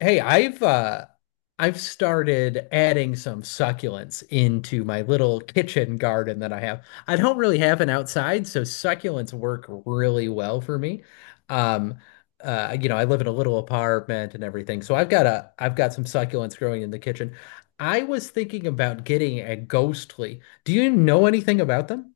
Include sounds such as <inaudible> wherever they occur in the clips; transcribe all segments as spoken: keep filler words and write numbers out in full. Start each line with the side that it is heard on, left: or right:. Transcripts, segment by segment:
left: Hey, I've uh I've started adding some succulents into my little kitchen garden that I have. I don't really have an outside, so succulents work really well for me. Um uh you know, I live in a little apartment and everything. So I've got a I've got some succulents growing in the kitchen. I was thinking about getting a ghostly. Do you know anything about them?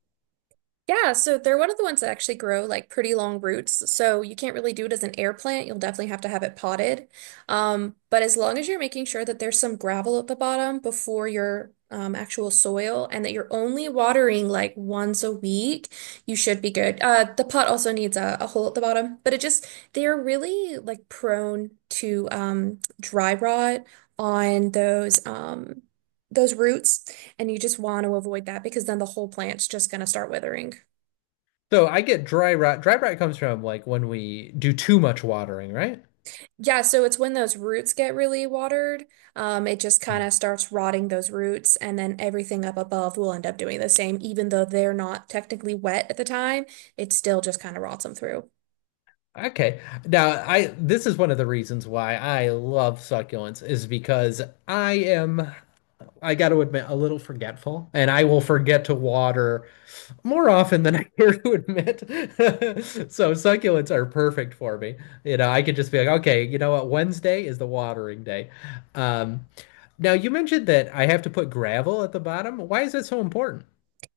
right: Yeah, so they're one of the ones that actually grow like pretty long roots. So you can't really do it as an air plant. You'll definitely have to have it potted. Um, but as long as you're making sure that there's some gravel at the bottom before your um, actual soil and that you're only watering like once a week, you should be good. Uh, the pot also needs a, a hole at the bottom, but it just, they're really like prone to um, dry rot on those, um, those roots. And you just want to avoid that because then the whole plant's just going to start withering.
left: So I get dry rot. Dry rot comes from like when we do too much watering, right?
right: Yeah, so it's when those roots get really watered, um, it just kind of
left: Hmm.
right: starts rotting those roots, and then everything up above will end up doing the same, even though they're not technically wet at the time, it still just kind of rots them through.
left: Okay. Now, I this is one of the reasons why I love succulents is because I am I got to admit, a little forgetful, and I will forget to water more often than <laughs> I care to admit. <laughs> So succulents are perfect for me. You know, I could just be like, okay, you know what? Wednesday is the watering day. Um, now you mentioned that I have to put gravel at the bottom. Why is that so important?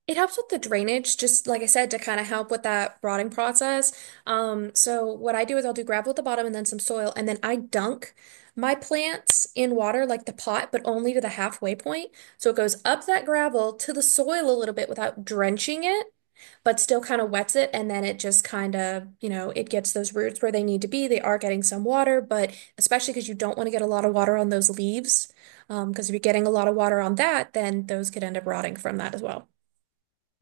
right: It helps with the drainage, just like I said, to kind of help with that rotting process. Um, so what I do is I'll do gravel at the bottom and then some soil, and then I dunk my plants in water like the pot, but only to the halfway point. So it goes up that gravel to the soil a little bit without drenching it but still kind of wets it. And then it just kind of, you know, it gets those roots where they need to be. They are getting some water, but especially because you don't want to get a lot of water on those leaves. Um, because if you're getting a lot of water on that, then those could end up rotting from that as well.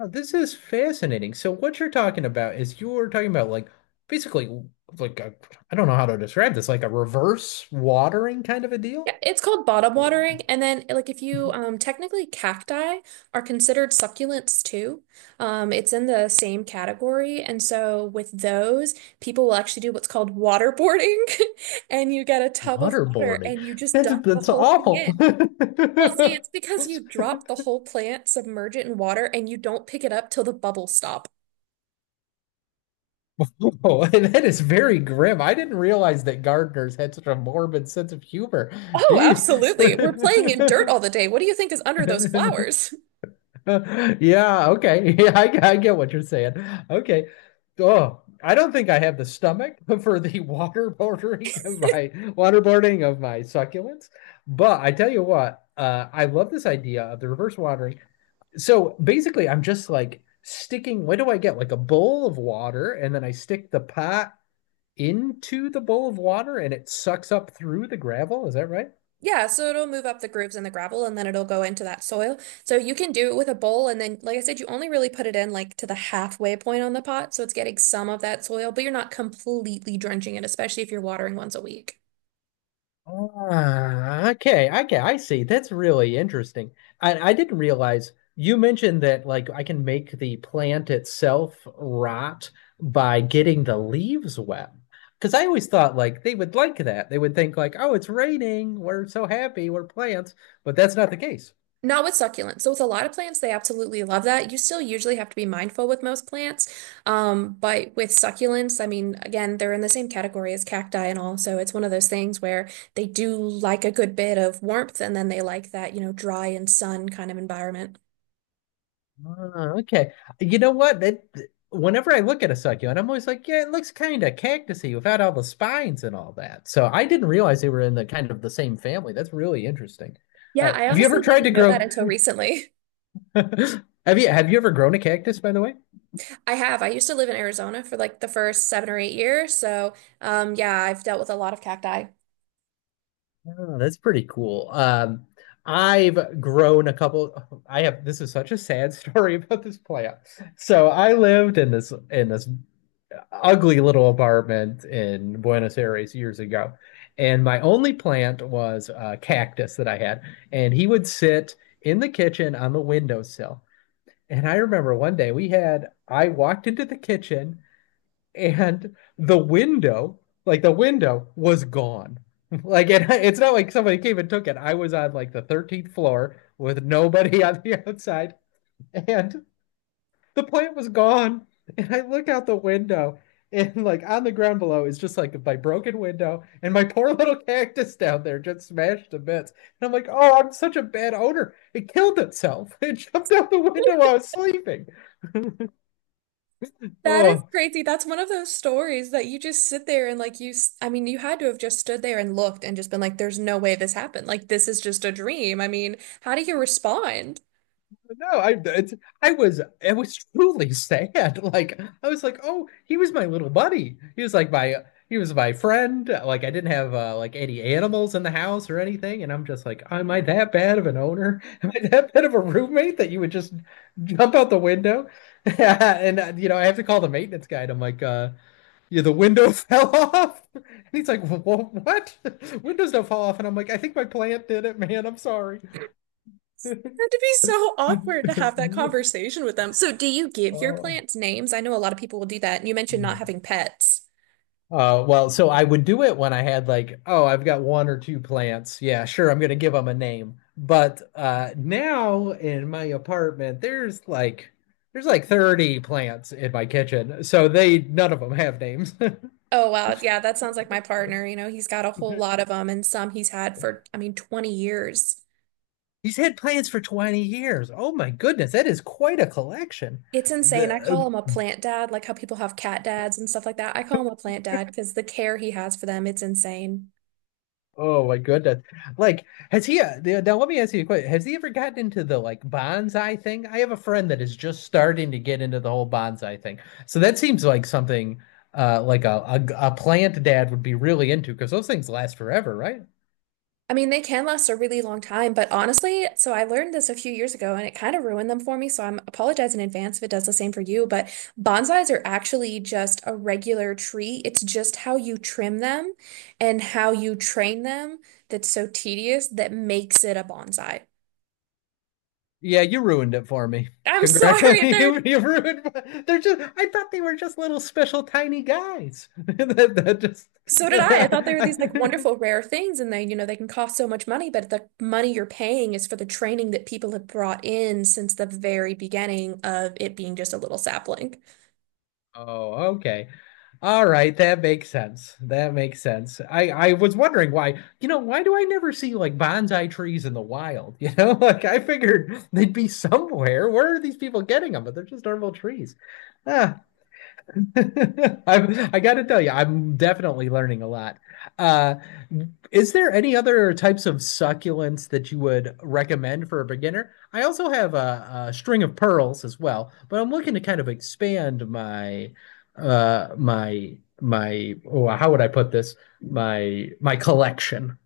left: Oh, this is fascinating. So what you're talking about is you're talking about like basically like I I don't know how to describe this, like a reverse watering kind of a
right: Yeah,
left: deal?
right: it's called bottom watering. And then, like, if you um, technically cacti are considered succulents too, um, it's in the same category. And so, with those, people will actually do what's called waterboarding, <laughs> and you get a tub of water
left: Waterboarding.
right: and you just
left: That's
right: dump the
left: that's
right: whole thing
left: awful.
right: in. Well, see, it's
left: <laughs>
right: because you drop the whole plant, submerge it in water, and you don't pick it up till the bubbles stop.
left: Oh, and that is very grim. I didn't realize that gardeners had such a morbid sense of humor.
right: Oh,
left: Jeez.
right: absolutely. We're playing in dirt
left: <laughs>
right: all the day. What do you think is under those flowers? <laughs>
left: Yeah, okay. Yeah, I, I get what you're saying. Okay. Oh, I don't think I have the stomach for the <laughs> waterboarding of my waterboarding of my succulents. But I tell you what, uh, I love this idea of the reverse watering. So basically, I'm just like sticking, what do I get? Like a bowl of water, and then I stick the pot into the bowl of water and it sucks up through the gravel. Is that right?
right: Yeah, so it'll move up the grooves in the gravel and then it'll go into that soil. So you can do it with a bowl, and then like I said, you only really put it in like to the halfway point on the pot, so it's getting some of that soil, but you're not completely drenching it, especially if you're watering once a week.
left: Ah, okay, okay, I see. That's really interesting. I, I didn't realize you mentioned that like I can make the plant itself rot by getting the leaves wet. Because I always thought like they would like that. They would think like, oh, it's raining. We're so happy. We're plants. But that's not the case.
right: Not with succulents. So with a lot of plants, they absolutely love that. You still usually have to be mindful with most plants. Um, but with succulents, I mean, again, they're in the same category as cacti and all. So it's one of those things where they do like a good bit of warmth and then they like that, you know, dry and sun kind of environment.
left: Ah, okay. You know what? That Whenever I look at a succulent, I'm always like, yeah, it looks kind of cactusy without all the spines and all that. So I didn't realize they were in the kind of the same family. That's really interesting.
right: Yeah,
left: Uh,
right: I
left: have you ever
right: honestly
left: tried
right: didn't
left: to
right: know that
left: grow?
right: until recently.
left: <laughs> Have you have you ever grown a cactus, by the way?
right: <laughs> I have. I used to live in Arizona for like the first seven or eight years. So, um, yeah, I've dealt with a lot of cacti.
left: Oh, that's pretty cool. Um, I've grown a couple. I have. This is such a sad story <laughs> about this plant. So I lived in this in this ugly little apartment in Buenos Aires years ago. And my only plant was a cactus that I had. And he would sit in the kitchen on the windowsill. And I remember one day we had, I walked into the kitchen and the window, like the window was gone. <laughs> Like it, it's not like somebody came and took it. I was on like the thirteenth floor with nobody <laughs> on the outside. And the plant was gone. And I look out the window, and like on the ground below is just like my broken window and my poor little cactus down there just smashed to bits. And I'm like, oh, I'm such a bad owner. It killed itself. <laughs> It jumped out the window while I was sleeping.
right: That is
left: Oh,
right: crazy. That's one of those stories that you just sit there and like you, s- I mean, you had to have just stood there and looked and just been like, there's no way this happened. Like, this is just a dream. I mean, how do you respond?
left: No, I it's, I was I was truly <laughs> sad. Like I was like, oh, he was my little buddy. He was like my he was my friend. Like I didn't have uh, like any animals in the house or anything, and I'm just like, am I that bad of an owner? <laughs> Am I that bad of a roommate that you would just jump out the window? <laughs> And uh, you know, I have to call the maintenance guy. And I'm like, uh, yeah, the window fell off. <laughs> And he's like, "Wha- what? <laughs> Windows don't fall off." And I'm like, I think my plant did it, man. I'm sorry.
right: It had to be so awkward to have that
left: <laughs>
right: conversation with them. So, do you give your
left: Oh.
right: plants names? I know a lot of people will do that. And you mentioned not
left: Hmm.
right: having pets.
left: Uh, well, so I would do it when I had like, oh, I've got one or two plants. Yeah, sure, I'm gonna give them a name. But uh, now in my apartment, there's like there's like thirty plants in my kitchen. So they none of them have names.
right: Oh, wow. Yeah, that sounds like my partner. You know, he's got a whole lot
left: <laughs>
right: of them and some he's had for, I mean, twenty years.
left: He's had plants for twenty years. Oh my goodness, that is quite a collection.
right: It's insane.
left: The
right: I call him a
left: uh,
right: plant dad, like how people have cat dads and stuff like that. I call him a plant dad because the care he has for them, it's insane.
left: Oh my goodness. Like, has he, uh, th- now let me ask you a question. Has he ever gotten into the like bonsai thing? I have a friend that is just starting to get into the whole bonsai thing. So that seems like something uh like a a, a plant dad would be really into because those things last forever, right?
right: I mean, they can last a really long time, but honestly, so I learned this a few years ago and it kind of ruined them for me. So I'm apologize in advance if it does the same for you, but bonsais are actually just a regular tree. It's just how you trim them and how you train them that's so tedious that makes it a bonsai.
left: Yeah, you ruined it for me.
right: I'm
left: Congrats. <laughs>
right: sorry, <laughs> they're
left: You, you ruined my- they're just I thought they were just little special tiny guys. <laughs> That, that
right: So did I. I thought they were these like
left: just <laughs>
right: wonderful rare things and they, you know, they can cost so much money, but the money you're paying is for the training that people have brought in since the very beginning of it being just a little sapling.
left: Oh, okay. All right, that makes sense. That makes sense. I I was wondering why, you know, why do I never see like bonsai trees in the wild? <laughs> You know, like I figured they'd be somewhere. Where are these people getting them? But they're just normal trees. Ah, <laughs> I I got to tell you, I'm definitely learning a lot. Uh, is there any other types of succulents that you would recommend for a beginner? I also have a, a string of pearls as well, but I'm looking to kind of expand my uh my my oh, how would I put this? My my collection.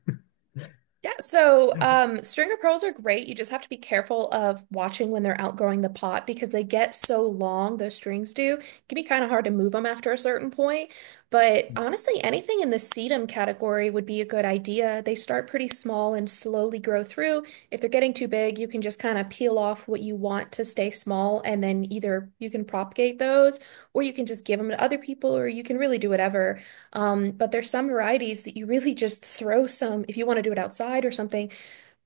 right: Yeah, so um, stringer pearls are great. You just have to be careful of watching when they're outgrowing the pot because they get so long, those strings do. It can be kind of hard to move them after a certain point. But honestly, anything in the sedum category would be a good idea. They start pretty small and slowly grow through. If they're getting too big, you can just kind of peel off what you want to stay small, and then either you can propagate those, or you can just give them to other people, or you can really do whatever. Um, but there's some varieties that you really just throw some, if you want to do it outside or something,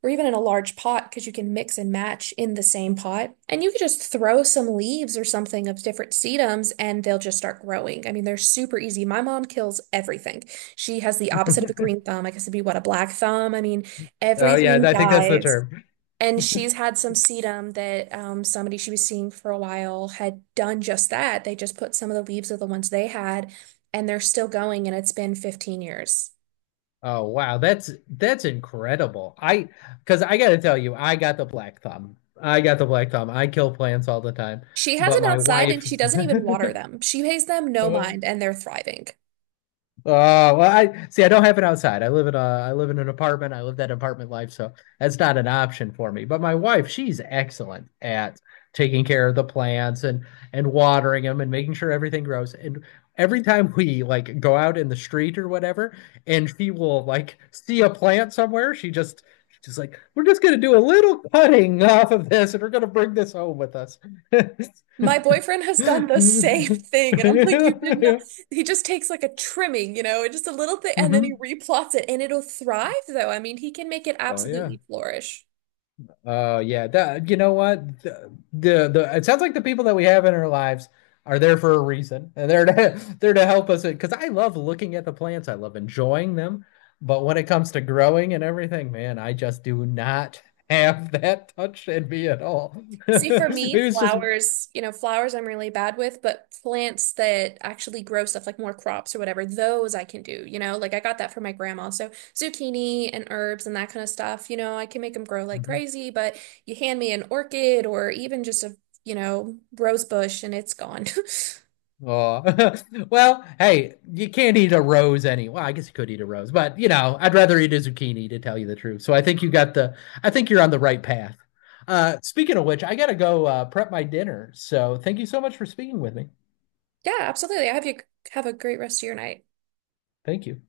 right: or even in a large pot, because you can mix and match in the same pot. And you could just throw some leaves or something of different sedums and they'll just start growing. I mean, they're super easy. My mom kills everything. She has the opposite of a
left: <laughs>
right: green thumb. I guess it'd be what, a black thumb? I mean,
left: Oh yeah,
right: everything
left: I think that's the
right: dies.
left: term.
right: And she's had some sedum that um, somebody she was seeing for a while had done just that. They just put some of the leaves of the ones they had, and they're still going, and it's been fifteen years.
left: Oh wow, that's that's incredible. I because I gotta tell you, I got the black thumb. I got the black thumb. I kill plants all the time,
right: She has
left: but
right: them
left: my
right: outside and
left: wife
right: she doesn't even water them. She pays them no mind,
left: <laughs>
right: and they're thriving.
left: oh well, I see. I don't have it outside. I live in a. I live in an apartment. I live that apartment life, so that's not an option for me. But my wife, she's excellent at taking care of the plants and and watering them and making sure everything grows. And every time we like go out in the street or whatever, and she will like see a plant somewhere, she just she's just like, "We're just gonna do a little cutting off of this, and we're gonna bring this home with us."
right: My boyfriend has done the same <laughs> thing, and I'm like, you did
left: <laughs>
right: not. He just takes like a trimming, you know, just a little thing, and then he
left: hmm.
right: replots it, and it'll thrive, though. I mean, he can make it
left: Oh yeah.
right: absolutely flourish.
left: Oh yeah, that you know what, the, the the it sounds like the people that we have in our lives are there for a reason. And they're to, <laughs> they're to help us because I love looking at the plants. I love enjoying them, but when it comes to growing and everything, man, I just do not <laughs> have that touch in me at all. <laughs> Maybe
right: See, for me,
left: it's just
right: flowers, you know, flowers I'm really bad with, but plants that actually grow stuff like more crops or whatever, those I can do, you know, like I got that from my grandma. So zucchini and herbs and that kind of stuff, you know, I can make them grow like crazy, but you hand me an orchid or even just a, you know, rose bush and it's gone. <laughs>
left: oh, <laughs> well, hey, you can't eat a rose any. Well, I guess you could eat a rose, but you know, I'd rather eat a zucchini to tell you the truth. So I think you got the, I think you're on the right path. Uh, speaking of which, I gotta go uh, prep my dinner. So thank you so much for speaking with me.
right: Yeah, absolutely. I have you have a great rest of your night.
left: Thank you.